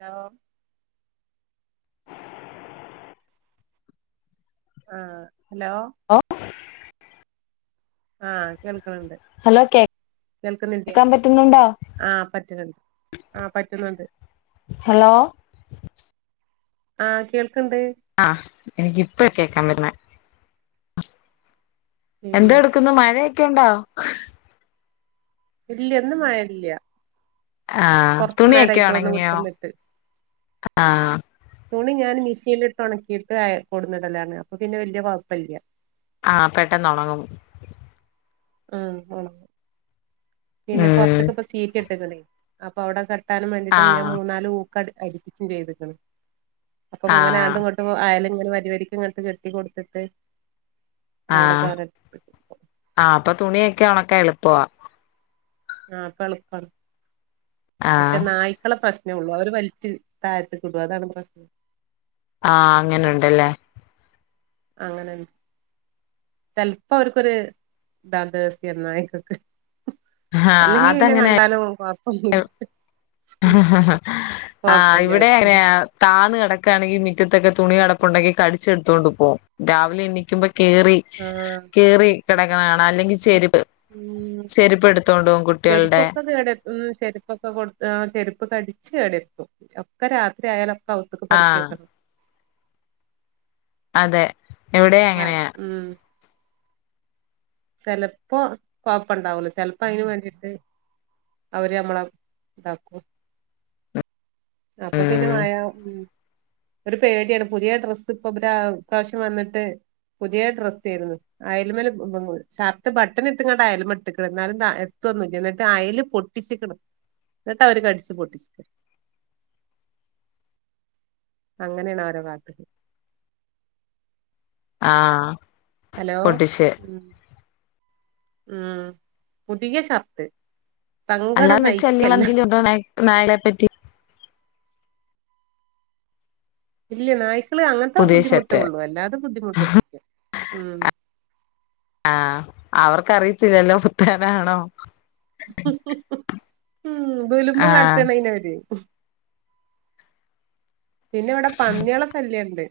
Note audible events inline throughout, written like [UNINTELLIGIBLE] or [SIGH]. Hello ആഹ് hello! ഓ ആഹ് കേൾക്ക്ണ് ണ്ട് ഹലോ കേൾക്കുന്നില്ലേ കേക്കാൻ പറ്റുന്നുണ്ടോ ആഹ് പറ്റുന്നുണ്ട് ആഹ് പറ്റുന്നുണ്ട് ഹലോ ആഹ് കേൾക്ക്ണ്ട് ആഹ് എനിക്ക് ഇപ്പഴാ കേൾക്കാൻ പറ്റ്ന്നേ എന്ത്‌ പിന്നെ എടുക്കുന്നു മഴയൊക്കെയുണ്ടോ ഇല്ല ഇന്ന് മഴ ഇല്ല ആഹ് തുണിയൊക്കെ ഒന്ന് ഉണങ്ങിയോ വിട്ട്ന്നിട്ട് ആഹ് തുണി ഞാൻ മിഷീനിലിട്ട് ഉണക്കിയിട്ട് അയെ കൊടുന്നിടലാണ് അപ്പൊ പിന്നെ വലിയ കൊയപ്പല്ല്യ ആഹ് പെട്ടെന്ന് ഒണങ്ങും ആഹ് ഒണങ്ങും പിന്നെ ഉം പൊറത്ത്ക്ക് ഇപ്പോ സീറ്റ് ഇട്ടക്ണേ അപ്പൊ അവിടെ കെ ത്താനും വേണ്ടിട്ടും ഞാൻ ആഹ് മൂന്നാല് കൂക്കാണ്ട് അടിപ്പിച്ചും ചെയ്ത്ക്ക്ണ്. ആഹ് അപ്പങ്ങനാണ്ടും ഇ പ്പോ ആയൽ ഇങ്ങനെ വരി വരിക്ക് ഇങ്ങട്ട് കെട്ടി കൊടുത്തിട്ട് അവിടെ ആഹ് തോര ആഹ് അപ്പ തുണിയൊക്കെ ഒണക്കാൻ എളുപ്പവാ ആഹ് അപ്പ എളുപ്പാണ് ആഹ് പക്ഷെ നായി കളെ പ്രശ്നെഉള്ളൂ അവര് വൽച്ച് താഴത്ക്ക് ഇടടും അതാണ് പ്രശ്നം ആഹ് അങ്ങനെയുണ്ടല്ലേ അങ്ങനെ ചെലപ്പോ അവർക്കൊരു [UNINTELLIGIBLE] നായികക്ക് ആഹ് അല്ലെങ്കി പിന്നെ അതങ്ങനെ കണ്ടാലും കൊയപൊന്നും ഇല്ല ആഹ് ഇവിടെ അവർക്ക് അങ്ങനെയാ താന്ന് കിടക്കുകയാണെങ്കിൽ മുറ്റത്തൊക്കെ തുണി കിടപ്പുണ്ടെങ്കി കടിച്ചെടുത്തുകോണ്ട് പോകും രാവിലെ എണ്ണിക്കുമ്പോ കേറി ആഹ് കീറി ഇട്ട്ണേ കാണാം അല്ലെങ്കിൽ ചെരുപ്പ് ഉം ചെരുപ്പ് എടുത്തോണ്ട് പോവും കുട്ടികളുടെ ചെരുപ്പൊക്കെ കേടെര്ത്തും ഉം ചെരുപ്പൊക്കെ കൊടു ആഹ് ചെരുപ്പ് കടിച്ച് കേടുവരുത്തും ഒക്കെ രാത്രി ആയാല ഔത്ക്ക് ആഹ് പെറുക്കിവെക്കണം അതെ ഇവിടെ ആഹ് അങ്ങനെയാ ഉം ചെലപ്പോ കൊഴപ്പണ്ടാവുള്ളു ചെലപ്പോ അതിന് വേണ്ടിട്ട് അവര് നമ്മളെ ഇതാക്കും അപ്പൊ പിന്നെ ഉം മഴ ഉം ഒരു പേടിയാണ് പുതിയ ഡ്രസ്സ് ഇപ്പൊ ഈ പ്രാവശ്യം വന്നിട്ട് പുതിയ ഡ്രസ്സാരുന്നു അയൽമേല് [UNINTELLIGIBLE] ഷർട്ട് ബട്ടണ് ഇട്ടുങ്ങാണ്ട് അയലുമെ ഇട്ടേക്കണ് എന്നാലും എത്തൊന്നുമില്ല എന്നിട്ട് അയല് പൊട്ടിച്ചിക്കണ്. ഇതൊക്കെ അവര് കടിച്ചു പൊട്ടിച്ചിക്കണ് അങ്ങനെയാണ് ഓരെ കാട്ടല് ആഹ് ഹലോ പൊട്ടിച്ച് ഉം ഉം പുതിയ ഷർട്ട് സങ്കടം അല്ലാന്ന് [UNINTELLIGIBLE] സഹിക്കല്ല എന്തീലും ഉണ്ടോ നായ് നായകളെപ്പറ്റി ഇല്ല നായ്ക്കള് അങ്ങനത്തെ പുതിയ ബുദ്ധിമുട്ടേ ഷർട്ട് ഉള്ളൂ അല്ലാതെ ബുദ്ധിമുട്ടൊന്നും ഇല്ല ഉം ആഹ് അവർക്കറിയത്തില്ലല്ലോ പുത്തനാണോ ഉം ദുൽമ് ആഹ് കാട്ടണയിന് അവര് പിന്നെ ഇവിടെ പന്നികളുടെ ശല്യം ഇണ്ട്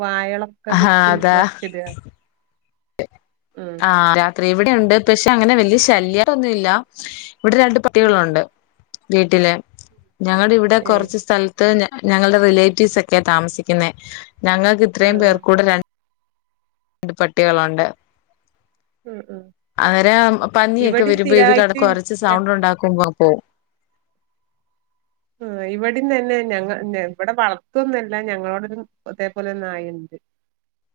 വാഴകള് ഒക്കെ ആഹ് കുത്തി അതാ മറിച്ചിടുകാ ആഹ് രാത്രി ഇവിടെയുണ്ട് പക്ഷെ അങ്ങനെ വലിയ ശല്യം ഒന്നുമില്ല ഇവിടെ രണ്ട് പട്ടികളുണ്ട് വീട്ടില് ഞങ്ങളുടെ ഇവിടെ ഏ കുറച്ച് സ്ഥല ത്ത് ഞങ്ങളുടെ റിലേറ്റീവ്സ് ഒക്കെയാ താമസിക്കുന്നെ ഞങ്ങൾക്ക് ആ ഇത്രയും പേർക്കൂടെ ര ണ്ട് പട്ടികളുണ്ട് ആ ആ അവര് പന്നിയൊക്കെ ഇവിടെ വരുമ്പോ ഇത് കണ്ട് സ്ഥിരായിട്ട് കൊരച്ചു സൗണ്ട് ഉണ്ടാക്കുമ്പോ പോവും ആഹ് ഇവടെയും തന്നെ ഞങ്ങ ഇവടെ വളത്തൊവൊന്നുവല്ല ഞങ്ങളോടെ ഇതേപോലെ ഒരു നായുണ്ട്.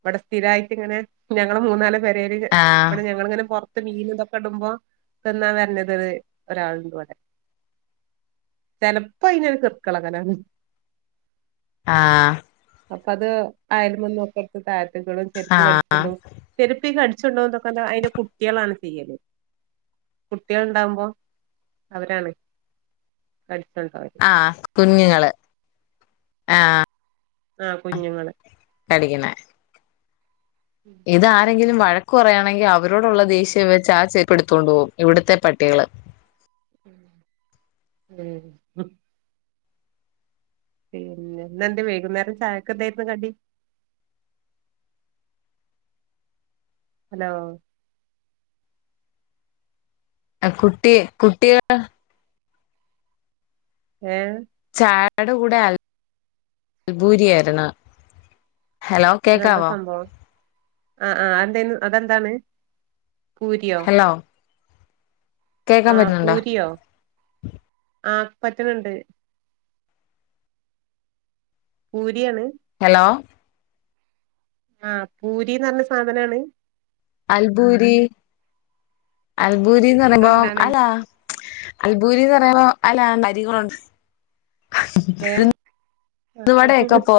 ഇവിടെ സ്ഥിരായിട്ട് ഇങ്ങനെ ഞങ്ങള് മൂന്നാല് പേരയില് ആഹ് ഇവിടെ ഞങ്ങളിങ്ങനെ പൊറ ത്ത് മീന് ഇതൊക്കെ ഇടുമ്പോ തിന്നാൻ വരണത് ഒരു ഒരാളുണ്ട് ഇവിടെ ചിലപ്പോ അതിനൊരു കിറുക്കിളകലാണ് ആഹ് അപ്പൊ അത് അയയൽമേന്നൊക്കെ എടുത്ത് താഴത്തേക്കിടും ചെരുപ്പ് ആഹ് കടിച്ചോണ്ട് പോകും ചെരുപ്പ് ഈ കടിച്ചോണ്ട് പോന്നതൊക്കെ അതിന്റെ കുട്ടികളാണ് ചെയ്യല് കുട്ടികളുണ്ടാവുമ്പോ അവരാണ് കഠിച്ച് കൊണ്ട് പോവല് ആഹ് കുഞ്ഞുങ്ങള് ആഹ് ആഹ് കുഞ്ഞുങ്ങള് കടിക്കണേ ഇതാരങ്കിലും വഴക്ക് പറയാണെങ്കിൽ അവരോടുള്ള ദേഷ്യം വെച്ച് ആ ചേരുപ്പെടുത്തുകൊണ്ട് പോകും ഇവിടുത്തെ പട്ടികള് ഉം ഉം പിന്നെ ഇന്നെന്ത് വൈകുന്നേരം ചായക്ക് എന്തായിരുന്നു കടി ഹലോ ആഹ് കുട്ടി കുട്ടികള് ഏ ചായേടെ കൂടെ അൽബൂരിയാരുന്നു അതെന്താ സംഭവം ആ ആ അതെന്തായിന് അതെന്താണ് പൂരിയോ ഹലോ കേക്കാൻ ആ പറ്റുന്നുണ്ടോ പൂരിയോ ആ പറ്റണണ്ട് പൂരിയാണ് ഹലോ ആഹ് പൂരിന്ന് പറഞ്ഞ സാധനാണ് അൽബൂരി അൽബൂരിന്ന് പറയുമ്പൊ അതെന്താണ് അല്ലാ അൽബൂരീന്ന് പറയുമ്പോ അല്ല [UNINTELLIGIBLE] ഏ ഉഴുന്നുവടയൊക്കെ പോ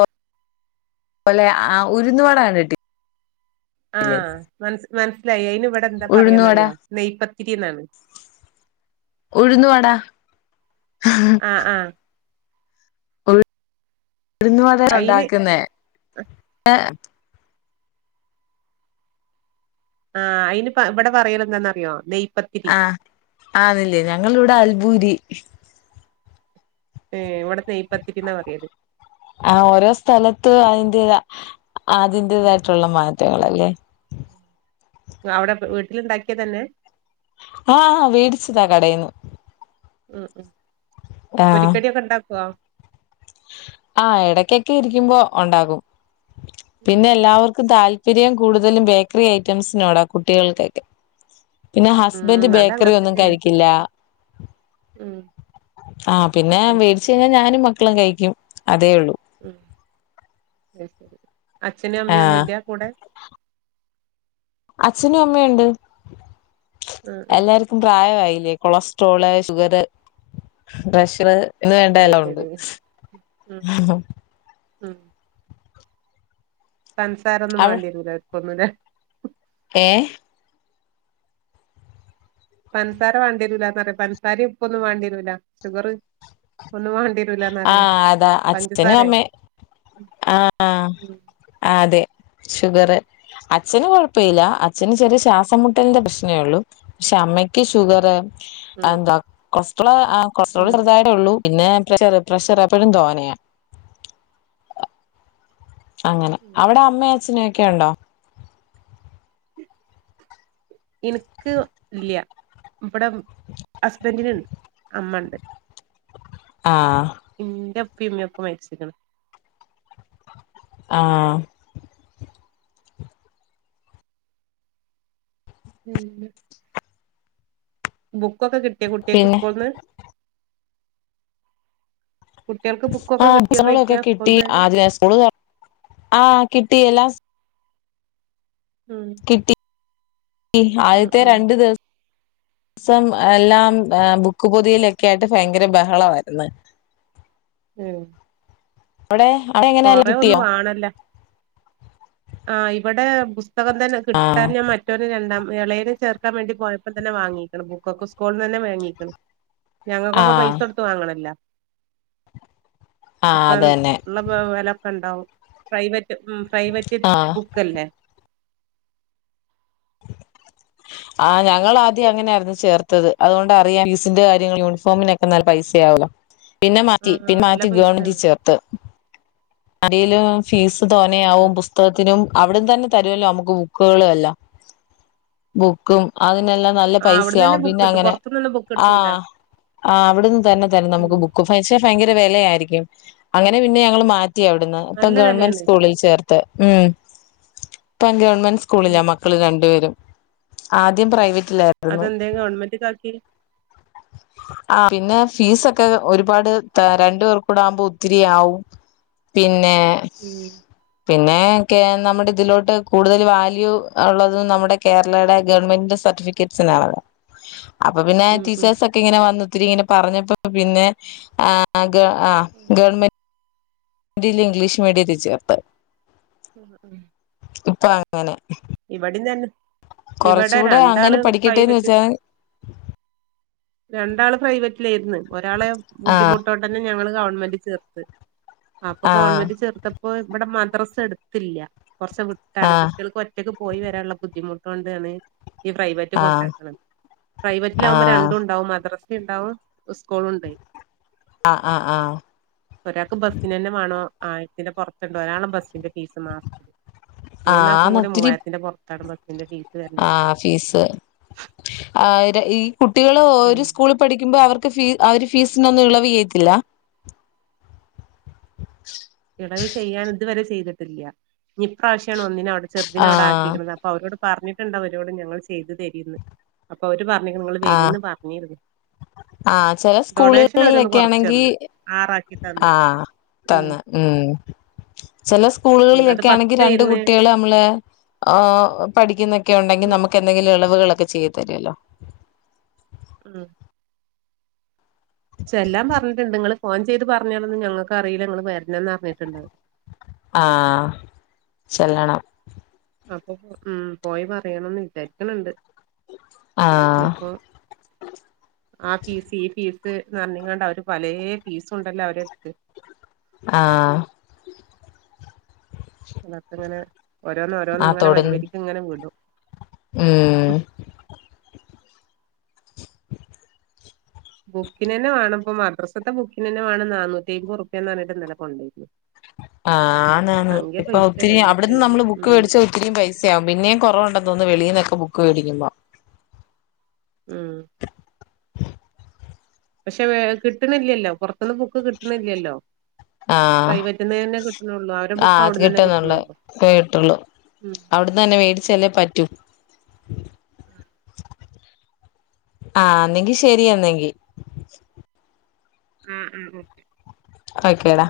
ലെ ആ ഉഴുന്നുവട കണ്ടിട്ടി ആഹ് മന മനസ്സിലായി അയിന് ഇവിടെ എന്താ ഉഴുന്നുവട പറയാന്നറിയോ നെയ്പത്തിരി എന്നാണ് ഉഴുന്നു വട ആഹ് ആഹ് ഉ ഉഴുന്നട അയിന് ഉണ്ടാക്കുന്നേ ഏ [UNINTELLIGIBLE] ആഹ് അയിന് ഇവിടെ പറയൽ എന്താന്നറിയോ നെയപ്പ ആഹ് ആന്നില്ലേ ഞങ്ങള ഇടെ അൽഭൂരി ഏഹ് ഇവിടെ നെയിപത്തിരി ന്നാ പറയല് ആ ഓരോ സ്ഥലത്തും അതിന്റത ഉം. അതിന്റേതായിട്ടുള്ള മാ റ്റങ്ങളല്ലേ അവിടെ വീട്ടിലുണ്ടാക്കിയ തന്നെ ആഹ് ഹ വേടിച്ചതാ കടെന്നു ഉം ഉം പൊരികടി ഒക്കെ ഉണ്ടാക്കുവോ ആ ഇടക്കൊക്കെ ഇരിക്കുമ്പോ ഉണ്ടാകും ഉം. പിന്നെ എല്ലാവർക്കും താല്പ പിരിയാം കൂടുതലും ബേക്കറി ഐറ്റംസിനോടാ കുട്ടികൾക്കൊക്കെ പിന്നെ ഉം ഹസ്ബൻഡ് ബേക്കറി അതങ്ങനെ ഒന്നും തന്നെയാണ് കഴിക്കില്ല ഉം ആഹ് പിന്നെ അത് ശരി വേടിച്ച കഴിഞ്ഞാൽ ഞാനും മക്കളും കഴിക്കും അതേ ഉള്ളൂ ഉം അച്ഛനും ആഹ് അമ്മിയൊന്നുംല്ല കൂടെ അച്ഛനും അമ്മയുണ്ട് ഉം ഉം എല്ലാർ ക്കും പ്രായമായില്ലേ കൊളസ്ട്രോള് ഷുഗർ പ്രഷർ ഇന്ന് വേണ്ട അത് എല്ലാം ഉണ്ട് ശരി ഉം ഉം പൻസാരൊന്നും വേണ്ടിരുല്ല ഓല്ക്കൊന്നുലെ ഏഹ് പഞ്സാര വേണ്ടിവരുല്ല പറയാ പഞ്സാര ഉപ്പ് ഒന്നും വേണ്ടിവരുല്ല ഷുഗർ ഒന്നും വേണ്ടിവ ആഹ് അതാ അച്ഛനും അമ്മയും ആഹ് ഉം ആഹ് അതെ ഷുഗറ് അച്ഛന് കൊഴപ്പല്ല അച്ഛന് ചെറിയ ശ്വാസം മുട്ട് ട്ടിന്റെ പ്രശ്നേ ഉള്ളു പക്ഷെ അമ്മയ്ക്ക് ഷുഗർ ഉം എന്താ കൊളസ്ട്രോള് കൊളസ്ട്രോൾ ഉം ചെറുതായിട്ടെ ഉള്ളൂ പിന്നെ പ്രഷർ പ്രഷർ എപ്പോഴും തോനെയാ അങ്ങനെ ഉം അവിടെ അമ്മ അച്ഛനൊക്കെ ഉണ്ടോ ഇനിക്ക് ഇല്ല ഇവടെ ഹസ്ബന്റിന്ണ്ട് അമ്മ ഇണ്ട് ആഹ് ഇന്റെ ഇപ്പീ ഇമ്മയൊക്കെ മരിച്ചിക്കിണ് ആഹ് ഉം ബുക്കൊക്കെ കിട്ടിയോ കുട്ടിയാൾക്ക് പിന്നെ സ്കൂൾന്ന് കുട്ടിയേൾക്ക് ആ ബുക്കൊക്കെ ബുസ്തങ്ങളൊക്കെ കിട്ടിയോന്നോയ്ക്കാ കിട്ടി ആ സ്കൂൾന്നന്നെ സ്കൂള് തുറന്ന ആ കിട്ടി എല്ലാം ഉം കിട്ടി ഉം ആദ്യത്തെ ഉം രണ്ട് ദിവസ സം എല്ലാം ബുക്ക് പൊതിയലൊക്കെ ആയിട്ട് ഭയങ്കര ബഹളമായിരുന്നു ഉം അവിടെ അവിടെ എങ്ങനെയ കൊറെ ഒന്നും കിട്ടിയോ വാണല്ല ആ ഇവിടെ പുസ്തകം തന്നെ ആഹ് കിട്ടാൻ [UNINTELLIGIBLE] രണ്ടാം ഇളേതിനെ ചേർക്കാൻ വേണ്ടി പോയപ്പോ തന്ന വാങ്ങീക്കണ് ബുക്കെക്കെ സ്കൂളിൽന്ന് തന്നെ വാങ്ങീക്കണ് ഞങ്ങക്കൊക്കെ ആഹ് പൈസ കൊടുത്ത് വാങ്ങണല്ലോ ആഹ് ഒക്കെ അതന്നെ [UNINTELLIGIBLE] വിലൊക്കെ ഉണ്ടാവും പ്രൈവറ്റ് ഉം പ്രൈവറ്റ് ആഹ് ബുക്കല്ലേ ആ ഞങ്ങള് ആദ്യം അങ്ങനആയിരുന്നു ചേർത്തത് അതുകൊണ്ട് അറിയാം [UNINTELLIGIBLE] സ്ന്റെ കാര്യങ്ങൾ യൂണഫോമിനൊക്കെ നല്ല പൈസയാവ പിന്നെ മാറ്റി ആഹ് പിന്നെ നല്ല മാറ്റി പൈസാണ് ഗവൺമെന്റില് ചേർത്ത് ആയിലും ഫീസ് തോനയാവും ഉം പുസ്തകത്തിനും അവിട്ന്ന് തന്നെ തരുവല്ലോ നമുക്ക് ബുക്കുകളും എല്ലാം ബുക്കും അയ്നെല്ലാം നല്ല ആഹ് പൈസ ആവും അവിടന്നന്നെ ബുക്ക് പിന്നെ കിട്ടും അങ്ങനെ പൊറത്തുന്നൊന്ന് ബുക്ക് കിട്ടൂല ആഹ് അവിടുന്ന് തന്നെ തരും നമുക്ക് ഉം ബുക്കും പക്ഷെ ഭയങ്കര വിലയായിരിക്കും അങ്ങനെ പിന്നെ ഞങ്ങള് മാറ്റി അവിടുന്ന് ഇപ്പൊ നല്ല ഗവൺമെന്റ് വെലയാണ് സ്കൂളിൽ ചേർത്ത് ഉം ഇപ്പം ഗവൺമെന്റ് ഉം സ്കൂളിലാ മക്ക ള് രണ്ട് പേരും ആദ്യം പ്രൈവറ്റിലായിരുന്നു അതെന്തേ ഗവൺമെന്റിലാക്കി ആഹ് പിന്നെ ഫീസ് ഒക്കെ ഒരുപാട് രണ്ടു പേർ കൂടെ ആകുമ്പോ ഒത്തിരിയാവും പിന്നെ ഉം പിന്നെ നമ്മുടെ ഇതിലോട്ട് കൂടുതൽ വാല്യൂ ഉള്ളത് നമ്മുടെ കേരളയുടെ ഗവൺമെന്റിന്റെ സർട്ടിഫിക്കറ്റ്സിന് ആണ് അപ്പൊ പിന്നെ ഉം ഉം ടീച്ചേഴ്സ് ഇങ്ങനെ വന്ന് ഒത്തിരി ഇങ്ങനെ പറഞ്ഞപ്പോ പിന്നെ ആഹ് ആഹ് ഉം ഗവൺമെന്റ് ന്റില് ഇംഗ്ലീഷ് മീഡിയത്തിൽ ചേർത്ത് ഉ ഉം ഇപ്പൊ അങ്ങനെ ഇവിടെ ഞാന് ഇവിടെ കുറച്ചുകൂടെ രണ്ടാള് അങ്ങനെ പഠിക്കട്ടെന്ന് പ്രൈവറ്റ് വെച്ചാൽ രണ്ടാള് പ്രൈവറ്റിലായിര്ന്ന് ഒരാളെ ആ ബുദ്ധിമുട്ട് കൊണ്ട് ഞങ്ങള് ഗവൺമെന്റ് ചേർത്ത് അപ്പൊ ആ ഗവൺമെന്റ് ചേർത്തപ്പ പ്പൊ ഇവിടെ മദ്രസ അടുത്തില്ല കുറച്ച് ആ വിട്ടാണ് കുട്ടികൾക്ക് ഒറ്റക്ക് പോയി വരാനുള്ള ബുദ്ധിമുട്ട് കൊണ്ടാണ് ഈ പ്രൈവറ്റ് ആ കൊണ്ടാക്കണത് പ്രൈവറ്റിൽ ആകുമ്പോ ആ രണ്ടും ഉണ്ടാവും മദ്രസ് ഉണ്ടാവും സ്കൂളും ഉണ്ട് ആഹ് ആഹ് ആഹ് ഒരാക്ക് ബസ്സിനന്നെ വേണം ആയിരത്തിന്റെ പുറത്തുണ്ട് ഒരാള ബസ്സിന്റെ ഫീസ് മാത്രം [INAUDIBLE] ആന്ന് ഒത്തിരി മൂവായിരത്തിന്റെ പുറത്താണ് ബസ്സിന്റെ ഫീസ് വരുന്നത് ആഹ് ഫീസ് കുട്ടികള് ഒരു ഉം സ്കൂള് പഠിക്കുമ്പോ അവർക്ക് അവര് ഫീസിനൊന്നും ഇളവെയ്യത്തില്ല [INAUDIBLE] ഇളവ് ചെയ്യാൻ ഇതുവരെ ചെയ്തിട്ടില്ല ഇനിപ്രാവശ്യമാണ് ഒന്നിന്നെ അവിടെ ചെറുതിനെ ആ അവിടെ ആക്കികീന്നത് അപ്പൊ അവരോട് പറഞ്ഞിട്ടുണ്ട് അവരോട് ഞങ്ങൾ ചെയ്ത് തരീന്ന് അപ്പൊ അവര് പറഞ്ഞിക്ക്ണ് നിങ്ങള് വെരിപറഞ്ഞീന്നു ആഹ് ചെല അവരൊന്ന് സ്കൂളുകളിലൊക്കെ ആണെങ്കി കൊറച്ചന്ന് ആറാക്കി തന്ന് ആഹ് ഉം തന്ന് ഉം ചെല ഉം അത് സ്കൂളുകളിലൊക്കെ ആണെങ്കിൽ രണ്ട് പത്തേര്ന്ന് കുട്ടികള് നമ്മള് പഠിക്കുന്നൊക്കെ ഉണ്ടെങ്കിൽ ഉം നമുക്ക് എന്തെങ്കിലും ഇളവുകളക്കെ ചെയ്ത് തരുമല്ലോ [INAUDIBLE] ഉം ചെല്ലാം പറഞ്ഞിട്ടണ്ട് ങ്ങള് ഫോൺ ചെയ്ത് പറഞാനോളന്ന് ഞങ്ങൾക്ക് അറിയില്ല നിങ്ങള് വരണന്ന് പറഞ്ഞിട്ടുണ്ട് ആഹ് ചെല്ലണം അപ്പൊ പോയി പറയണന്ന് വിചാരിക്കണണ്ട് ആഹ് ഇഞ്പ്പോ ആഹ് ഫീസ് ഈ ഫീസ് പറഞ്കാണ്ട് അവര് പലെ ഫീസ് ഉണ്ടല്ലോ അവരടത്ത് ആഹ് ക്കെ ഇങ്ങനെ ഓരോന്നും ഓരോന്നും ഇങ്ങനെ വരിവരിക്ക ഇങ്ങനെ വിടും ഉം ഉം ബുക്കിനന്നെ വേണം മദ്രാസ്സത്തെ ബുക്കിനന്നെ വേണം നാനൂറ്റി അയമ്പുരുപ്യ പറഞ്ഞിട്ട് ഇന്നലെ കൊണ്ടോയിക്നത് [INAUDIBLE] ആന്നന്ന് ഇപ്പൊ ഒത്തിരി അവിടുന്ന് ബുക്കിനെന്നെ നമ്മള് ബുക്ക് ഉം മേടിച്ച ഇത്തിരി പൈസകും പിന്നെയ കുറവുണ്ടോന്ന് വെളീൽന്ന് ബുക്ക് മേടിക്കുബോ ഉം പക്ഷെ കിട്ടുന്നില്ലല്ലോ പൊറത്ത്ന്ന് ബുക്ക് കിട്ടുന്നില്ലല്ലോ ആഹ് അവരെ ബുക്ക് അത് അവിടന്ന് തന്നെ കിട്ടുന്നുള്ളേ കിട്ടണുള്ളൂ കിട്ടൊള്ളു ഉം അവിടന്നന്നെ മേടിച്ചല്ലേ പറ്റൂ ആഹ് അന്നെങ്കി ശരിയന്നെങ്കി ആഹ് ഉം ഓക്കെ ഒക്കെടാ